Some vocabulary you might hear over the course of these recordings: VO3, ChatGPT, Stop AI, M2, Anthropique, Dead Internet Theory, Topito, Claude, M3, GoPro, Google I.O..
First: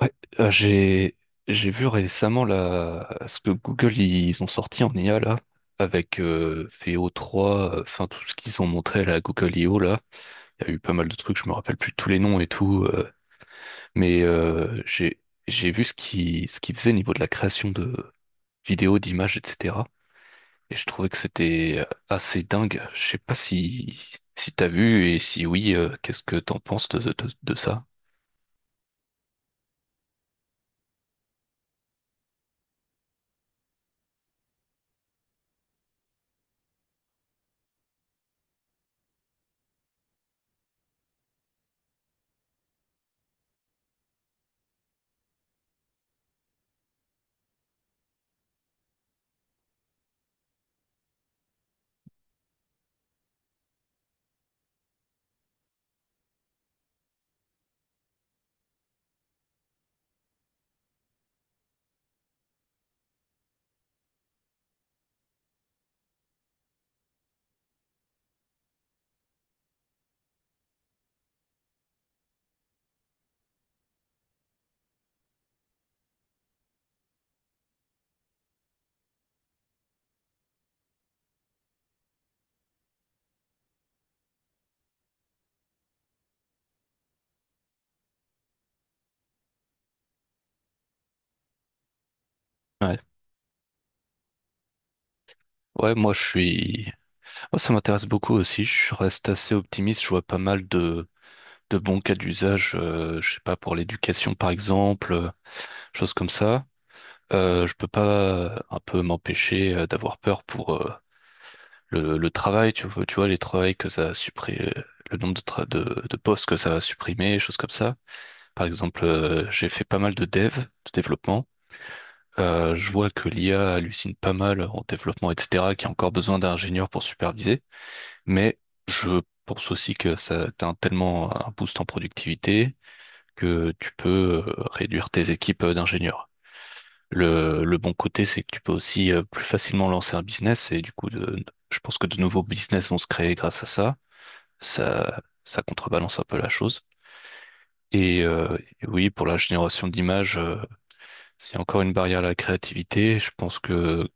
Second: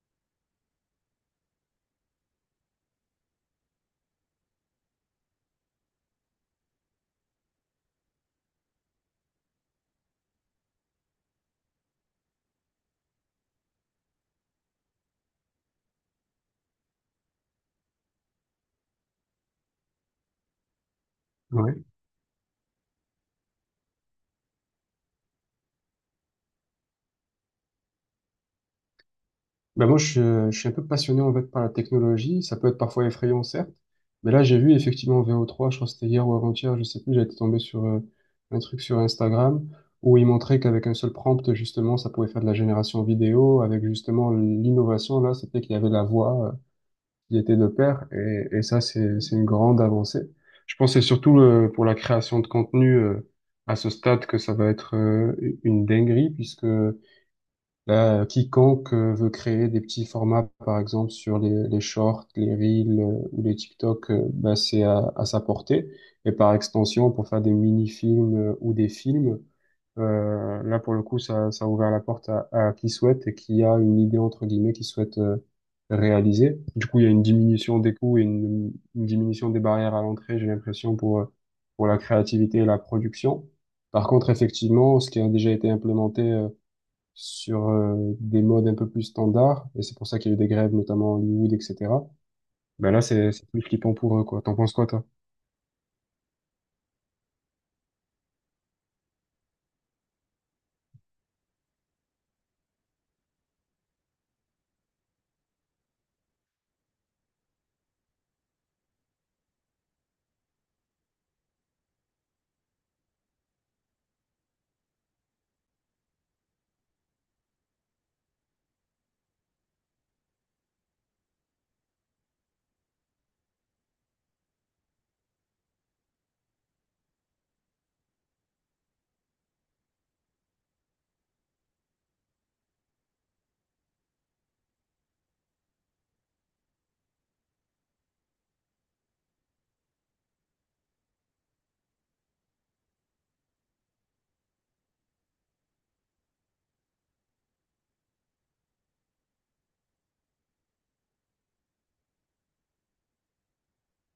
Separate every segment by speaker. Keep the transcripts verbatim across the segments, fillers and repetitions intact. Speaker 1: Ouais, euh, j'ai j'ai vu récemment là ce que Google ils ont sorti en i a là avec euh, v o trois, euh, enfin tout ce qu'ils ont montré là, à la Google i o là. Il y a eu pas mal de trucs, je me rappelle plus tous les noms et tout, euh, mais euh, j'ai j'ai vu ce qui ce qu'ils faisaient au niveau de la création de vidéos, d'images, et cetera. Et je trouvais que
Speaker 2: Ouais.
Speaker 1: c'était euh, assez dingue. Je sais pas si si t'as vu et si oui, euh, qu'est-ce que t'en penses de, de, de ça?
Speaker 2: Ben moi, je, suis euh, je suis un peu passionné en fait par la technologie. Ça peut être parfois effrayant, certes, mais là, j'ai vu effectivement V O trois, je crois que c'était hier ou avant-hier, je sais plus, j'étais tombé sur euh, un truc sur Instagram où il montrait qu'avec un seul prompt, justement, ça pouvait faire de la génération vidéo. Avec justement l'innovation, là, c'était qu'il y avait la voix euh, qui était de pair, et, et ça, c'est, c'est une grande avancée. Je pense que c'est surtout euh, pour la création de contenu euh, à ce stade que ça va être euh, une dinguerie, puisque là, euh, quiconque euh, veut créer des petits formats, par exemple sur les, les shorts, les reels euh, ou les TikTok, euh, bah, c'est à, à sa portée. Et par extension, pour faire des mini-films euh, ou des films, euh, là pour le coup, ça, ça a ouvert la porte à, à qui souhaite et qui a une idée entre guillemets qui souhaite euh, réaliser. Du coup, il y a une diminution des coûts et une, une diminution des barrières à l'entrée, j'ai l'impression, pour, euh, pour la créativité et la production. Par contre, effectivement, ce qui a déjà été implémenté euh, sur euh, des modes un peu plus standards, et c'est pour ça qu'il y a eu des grèves, notamment à Hollywood, et cetera. Ben
Speaker 1: Ouais.
Speaker 2: là, c'est c'est plus flippant pour eux, quoi. T'en penses quoi, toi?
Speaker 1: Ouais, moi je suis. Moi, ça m'intéresse beaucoup aussi. Je reste assez optimiste. Je vois pas mal de, de bons cas d'usage, euh, je sais pas, pour l'éducation, par exemple, euh, choses comme ça. Euh, je peux pas euh, un peu m'empêcher euh, d'avoir peur pour euh, le, le travail, tu vois, tu vois, les travails que ça a supprimé, le nombre de, tra- de, de postes que ça va supprimer, choses comme ça. Par exemple, euh, j'ai fait pas mal de dev, de développement. Euh, je vois que l'i a hallucine pas mal en développement, et cetera, qu'il y a encore besoin d'ingénieurs pour superviser. Mais je pense aussi que ça t'as tellement un boost en productivité que tu peux euh, réduire tes équipes euh, d'ingénieurs. Le, le bon côté, c'est que tu peux aussi euh, plus facilement lancer un business et du coup, de- je pense que de nouveaux business vont se créer grâce à ça. Ça, ça contrebalance un peu la chose. Et, euh, et oui, pour la génération d'images, euh, c'est encore une barrière à la créativité. Je pense que,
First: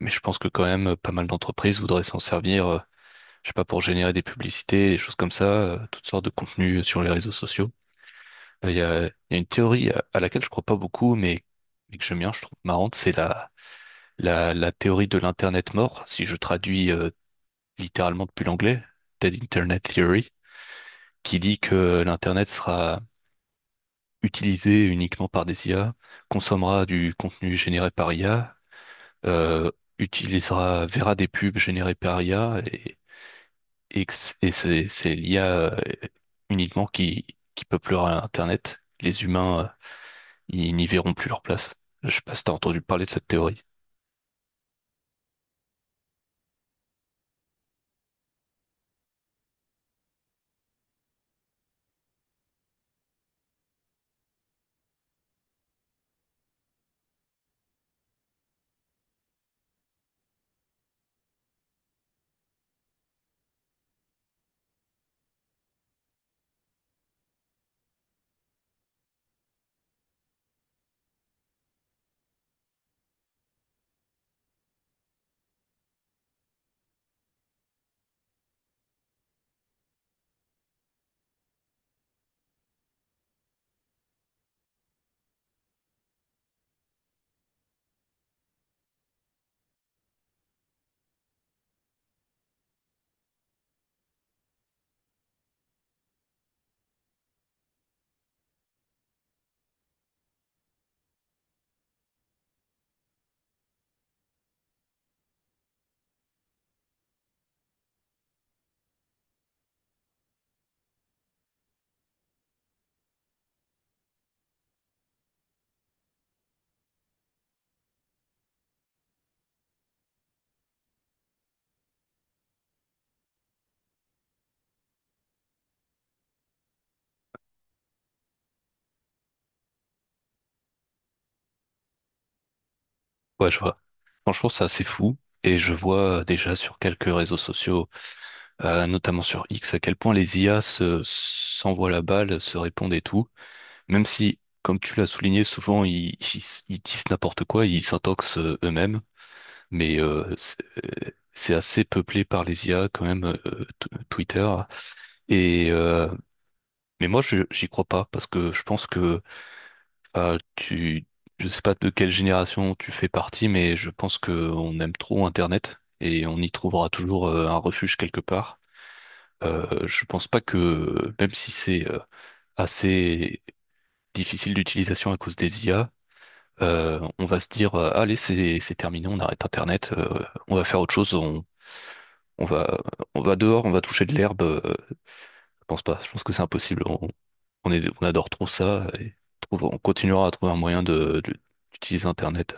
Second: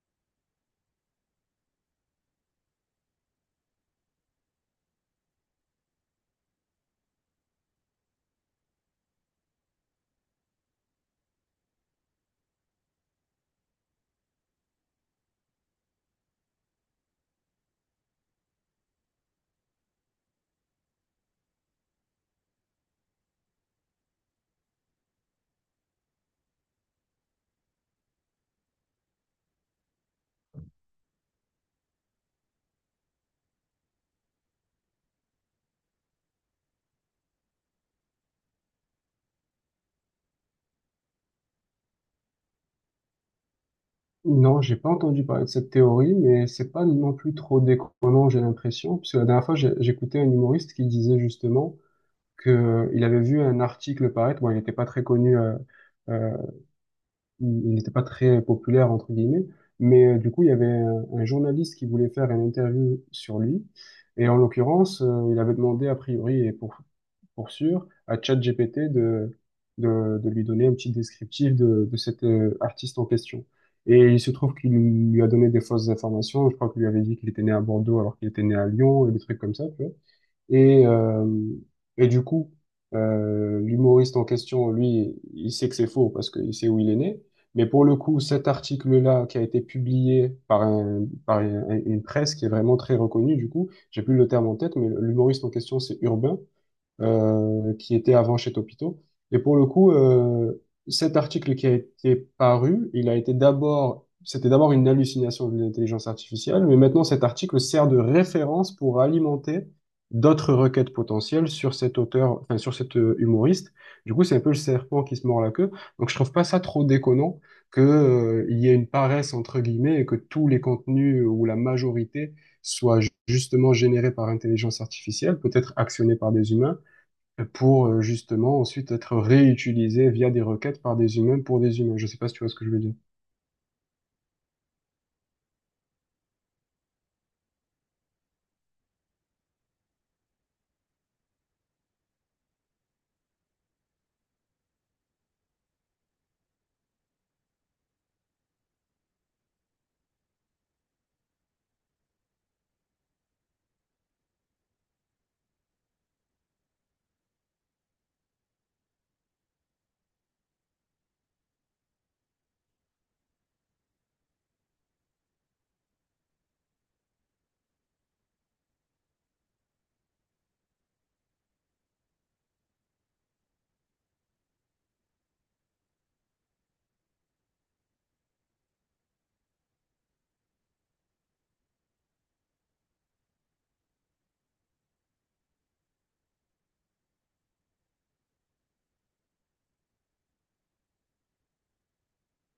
Speaker 1: mais je pense que quand même, pas mal d'entreprises voudraient s'en servir euh, je sais pas, pour générer des publicités, des choses comme ça, euh, toutes sortes de contenus euh, sur les réseaux sociaux. Euh, Il y a, il y a une théorie à, à laquelle je crois pas beaucoup, mais, mais que j'aime bien, je trouve marrante, c'est la, la, la théorie de l'Internet mort, si je traduis euh, littéralement depuis l'anglais, Dead Internet Theory, qui dit que euh, l'Internet sera utilisé uniquement par des i a, consommera du contenu généré par i a, euh, utilisera, verra des pubs générées par i a et, que c- et c'est c'est l'i a euh, uniquement qui, qui peuplera Internet. Les humains, euh, ils n'y verront plus leur place. Je sais pas si t'as entendu parler de cette théorie.
Speaker 2: Non, j'ai pas entendu parler de cette théorie, mais c'est pas non plus trop déconnant, j'ai l'impression, puisque la dernière fois, j'ai- j'écoutais un humoriste qui disait justement que euh, il avait vu un article paraître, bon, il n'était pas très connu, euh, euh, il n'était pas très populaire, entre guillemets, mais euh, du coup, il y avait un, un journaliste qui voulait faire une interview sur lui, et en l'occurrence, euh, il avait demandé, a priori, et pour, pour sûr, à ChatGPT de, de, de lui donner un petit descriptif de, de cet euh, artiste en question. Et il se trouve qu'il lui a donné des fausses informations, je crois qu'il lui avait dit qu'il était né à Bordeaux alors qu'il était né à Lyon, et des trucs comme ça, tu vois. Et, euh, et du coup, euh, l'humoriste en question, lui, il sait que c'est faux parce qu'il sait où il est né. Mais pour le coup, cet article-là qui a été publié par, un, par un- une presse qui est vraiment très reconnue, du coup, j'ai plus le terme en tête, mais l'humoriste en question, c'est Urbain euh, qui était avant chez Topito. Et pour le coup, euh, cet article qui a été paru, il a été d'abord, c'était d'abord une hallucination de l'intelligence artificielle, mais maintenant cet article sert de référence pour alimenter d'autres requêtes potentielles sur cet auteur, enfin sur cet euh, humoriste. Du coup, c'est un peu le serpent qui se mord la queue. Donc, je trouve pas ça trop déconnant que, euh, il y ait une paresse entre guillemets et que tous les contenus euh, ou la majorité soient ju- justement générés par intelligence artificielle, peut-être actionnés par des humains pour euh, justement ensuite être réutilisé via des requêtes par des humains pour des humains. Je sais pas si tu vois ce que je veux dire.
Speaker 1: Ouais, je vois. Franchement, c'est assez fou. Et je vois euh, déjà sur quelques réseaux sociaux, euh, notamment sur X, à quel point les i a se, s'envoient la balle, se répondent et tout. Même si, comme tu l'as souligné, souvent ils, ils, ils disent n'importe quoi, ils s'intoxent euh, eux-mêmes, mais euh, c'est euh, c'est assez peuplé par les i a quand même, euh, t- Twitter. Et euh, mais moi, je j'y crois pas parce que je pense que ah, tu, je sais pas de quelle génération tu fais partie, mais je pense que on aime trop Internet et on y trouvera toujours euh, un refuge quelque part. Euh, je pense pas que même si c'est euh, assez difficile d'utilisation à cause des i a euh, on va se dire, euh, allez, c'est c'est terminé, on arrête Internet, euh, on va faire autre chose, on, on va, on va, dehors, on va toucher de l'herbe. Euh, je pense pas, je pense que c'est impossible. On, on est, on adore trop ça et trouve- on continuera à trouver un moyen de, de- d'utiliser Internet.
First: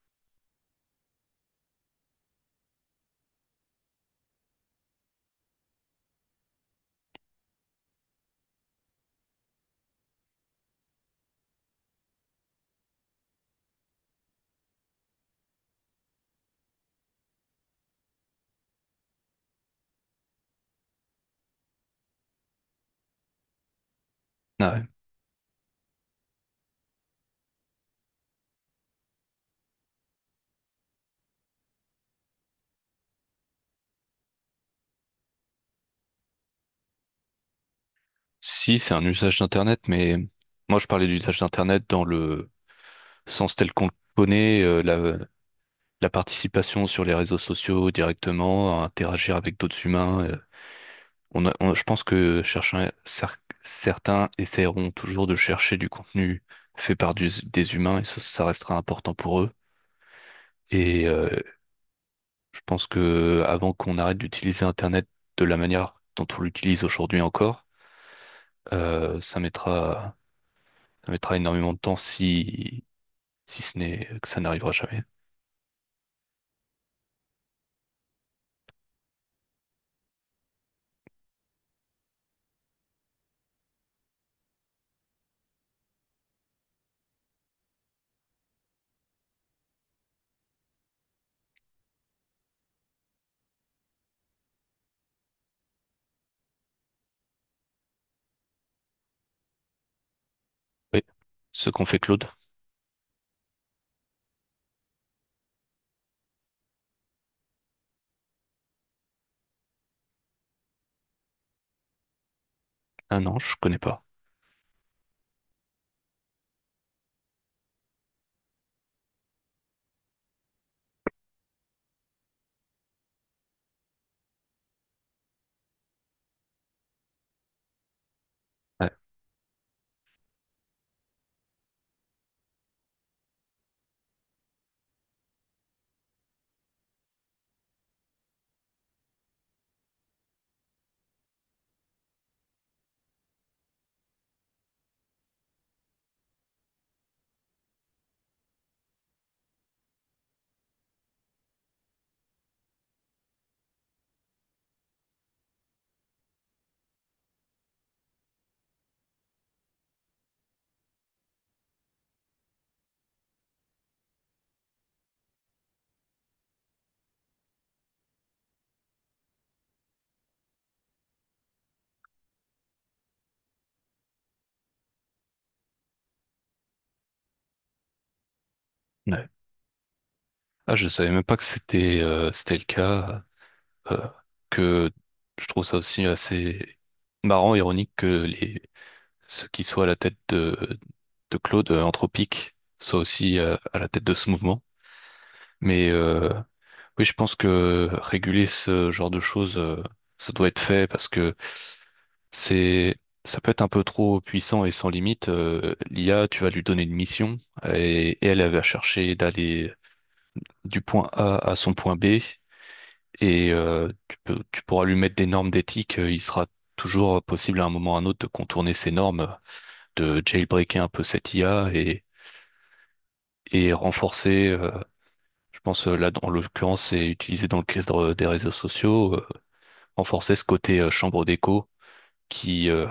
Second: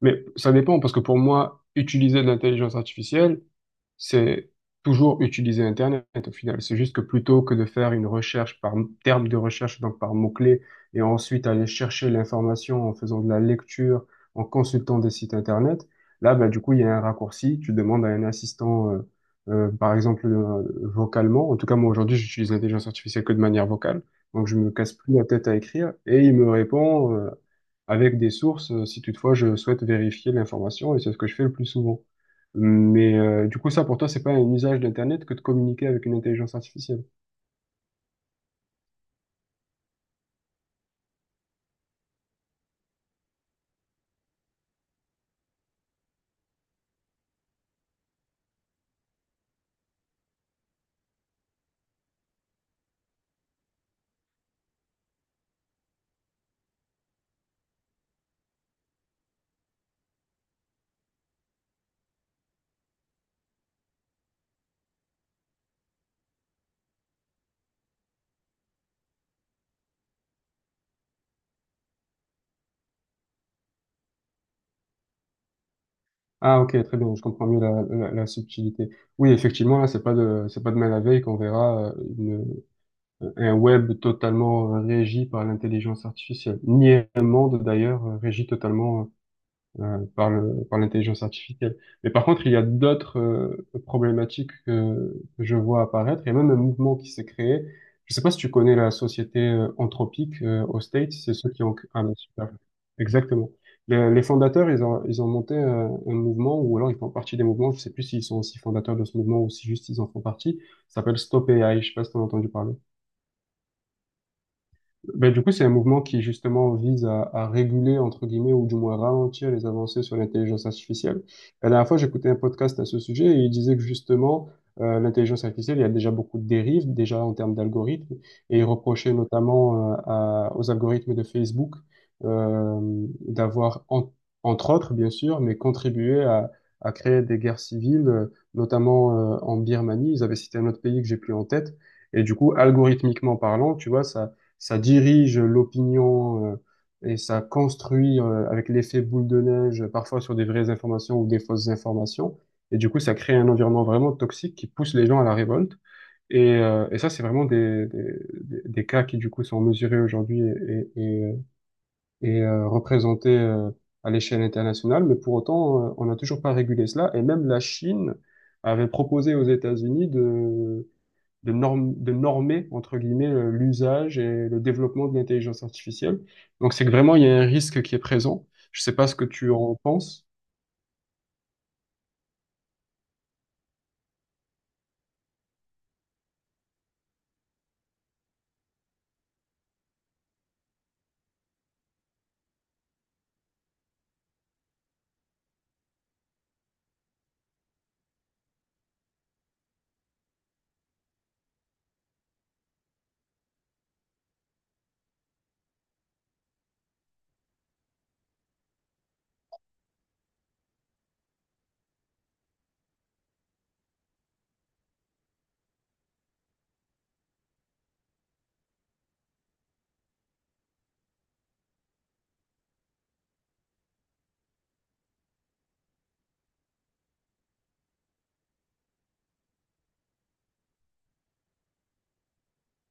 Speaker 2: Mais ça dépend, parce que pour moi, utiliser de l'intelligence artificielle, c'est toujours utiliser Internet au final. C'est juste que plutôt que de faire une recherche par terme de recherche, donc par mots-clés, et ensuite aller chercher l'information en faisant de la lecture, en consultant des sites Internet, là, ben, du coup, il y a un raccourci. Tu demandes à un assistant, euh, euh, par exemple, euh, vocalement. En tout cas, moi, aujourd'hui, j'utilise l'intelligence artificielle que de manière vocale. Donc, je me
Speaker 1: Ah ouais.
Speaker 2: casse plus la tête à écrire et il me répond, euh, avec des sources, euh, si toutefois je souhaite vérifier l'information, et c'est ce que je fais le plus souvent. Mais euh, du coup, ça, pour toi, c'est pas un usage d'Internet que de communiquer avec une intelligence artificielle.
Speaker 1: Si, c'est un usage d'Internet, mais moi je parlais d'usage d'Internet dans le sens tel qu'on le connaît, euh, la, la participation sur les réseaux sociaux directement, à interagir avec d'autres humains. euh, on a- on- je pense que chercher- cer- certains essaieront toujours de chercher du contenu fait par du- des humains et ça, ça restera important pour eux. Et euh, je pense que avant qu'on arrête d'utiliser Internet de la manière dont on l'utilise aujourd'hui encore, euh, ça mettra, ça mettra énormément de temps si, si ce n'est que ça n'arrivera jamais.
Speaker 2: Ah, ok, très bien, je comprends mieux la, la, la subtilité. Oui, effectivement, là, c'est pas de, c'est pas demain la veille qu'on verra euh, une- euh, un web totalement euh, régi par l'intelligence artificielle, ni un monde d'ailleurs euh, régi totalement euh, euh, par le, par l'intelligence artificielle. Mais par contre, il y a d'autres euh, problématiques que, que je vois apparaître. Il y a même un mouvement qui s'est créé. Je sais pas si tu connais la société euh, Anthropique euh, aux
Speaker 1: Oui.
Speaker 2: States, c'est ceux qui
Speaker 1: Ce
Speaker 2: ont...
Speaker 1: qu'on fait
Speaker 2: Ah, mais
Speaker 1: Claude?
Speaker 2: super. Exactement. Les, les fondateurs, ils ont, ils ont monté euh, un mouvement, ou alors ils font partie des mouvements, je sais plus s'ils sont aussi fondateurs de ce mouvement ou si juste ils en font partie, ça s'appelle Stop A I, je sais pas si tu as entendu parler.
Speaker 1: Ah non, je connais pas.
Speaker 2: Ben, du coup, c'est un mouvement qui justement vise à, à réguler, entre guillemets, ou du moins ralentir les avancées sur l'intelligence artificielle. La dernière fois, j'écoutais un podcast à ce sujet et il disait que justement, euh, l'intelligence artificielle, il y a déjà beaucoup de dérives, déjà en termes d'algorithmes, et il
Speaker 1: Ouais.
Speaker 2: reprochait notamment euh, à- aux algorithmes de Facebook euh, d'avoir, en- entre autres, bien sûr, mais contribué à, à créer des guerres civiles, euh, notamment euh, en Birmanie. Ils avaient cité un autre pays que j'ai plus en tête. Et du coup, algorithmiquement parlant, tu vois, ça ça dirige l'opinion euh, et ça construit euh, avec l'effet boule de neige, parfois sur des vraies informations ou des fausses informations. Et du coup, ça crée un environnement vraiment toxique qui pousse les gens à la révolte. Et, euh, et ça, c'est vraiment des, des, des- des cas qui, du coup, sont mesurés aujourd'hui et, et, et, euh, et, euh, représentés euh, à l'échelle internationale. Mais pour autant, euh, on n'a toujours pas régulé cela. Et même la Chine avait proposé aux États-Unis de de, norm- de normer, entre guillemets, euh, l'usage et le développement de l'intelligence artificielle. Donc c'est que vraiment, il y a un risque qui est présent. Je sais pas ce que
Speaker 1: Ouais.
Speaker 2: tu en penses.
Speaker 1: Ah, je savais même pas que c'était euh, c'était le cas. euh, que je trouve ça aussi assez marrant, ironique que les ceux qui soient à la tête de, de Claude euh, Anthropique soient aussi euh, à la tête de ce mouvement. Mais euh, oui, je pense que réguler ce genre de choses, euh, ça doit être fait parce que c'est ça peut être un peu trop puissant et sans limite. Euh, L'i a, tu vas lui donner une mission et, et elle, elle va chercher d'aller du point A à son point B et euh, tu peux- tu pourras lui mettre des normes d'éthique. euh, Il sera toujours possible à un moment ou à un autre de contourner ces normes, de jailbreaker un peu cette i a et, et renforcer, euh, je pense euh, là dans l'occurrence c'est utilisé dans le cadre des réseaux sociaux, euh, renforcer ce côté euh, chambre d'écho qui, euh,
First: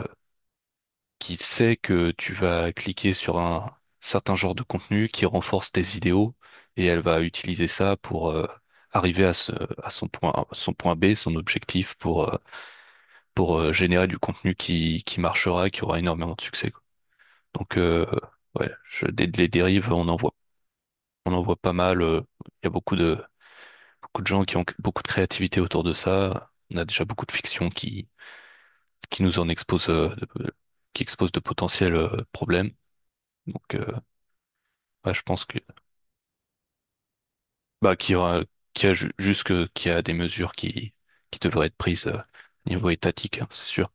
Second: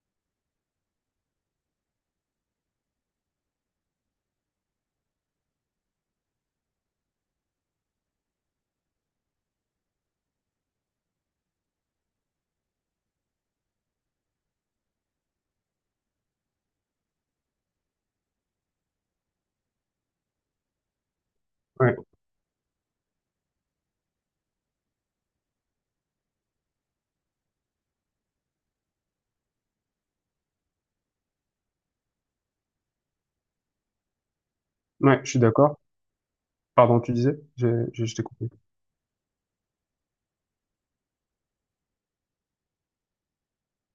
Speaker 1: qui sait que tu vas cliquer sur un certain genre de contenu qui renforce tes idéaux et elle va utiliser ça pour euh, arriver à, ce, à son point, son point, B, son objectif pour, euh, pour euh, générer du contenu qui, qui marchera, qui aura énormément de succès, quoi. Donc, euh, ouais, je, des- les dérives, on en voit, on en voit pas
Speaker 2: Ouais,
Speaker 1: mal. euh, Il y a beaucoup de, beaucoup de gens qui ont beaucoup de créativité autour de ça. On a déjà beaucoup de fiction qui, qui nous en expose, euh, de- qui expose de potentiels euh, problèmes. Donc, euh, ouais,
Speaker 2: ouais,
Speaker 1: je
Speaker 2: je suis
Speaker 1: pense que,
Speaker 2: d'accord. Pardon, tu disais, j'ai,
Speaker 1: bah,
Speaker 2: j'ai-
Speaker 1: qu'il
Speaker 2: je
Speaker 1: y
Speaker 2: t'ai
Speaker 1: aura,
Speaker 2: coupé.
Speaker 1: qu'il y a ju- juste que- qu'il y a des mesures qui, qui devraient être prises euh, niveau étatique, hein, c'est sûr.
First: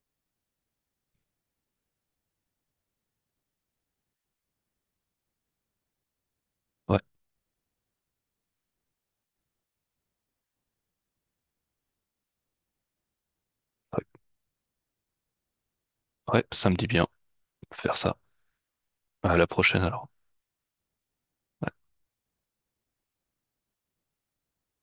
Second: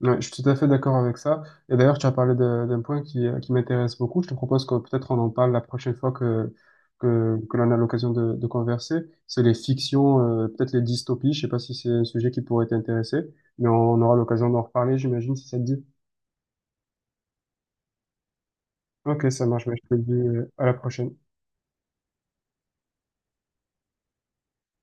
Speaker 2: Ouais, je suis tout à fait d'accord avec ça. Et d'ailleurs, tu as parlé de- d'un point qui, euh, qui m'intéresse beaucoup. Je te propose que peut-être on en parle la prochaine fois que,
Speaker 1: Ouais,
Speaker 2: que, que l'on a l'occasion de, de converser. C'est les fictions, euh, peut-être les dystopies. Je sais pas si c'est un sujet qui pourrait t'intéresser, mais on
Speaker 1: ouais,
Speaker 2: aura l'occasion d'en reparler, j'imagine, si ça te dit.
Speaker 1: ouais, ça me dit bien. Faire ça.
Speaker 2: Ok,
Speaker 1: À la
Speaker 2: ça marche, mais
Speaker 1: prochaine
Speaker 2: je te le
Speaker 1: alors.
Speaker 2: dis euh, à la prochaine.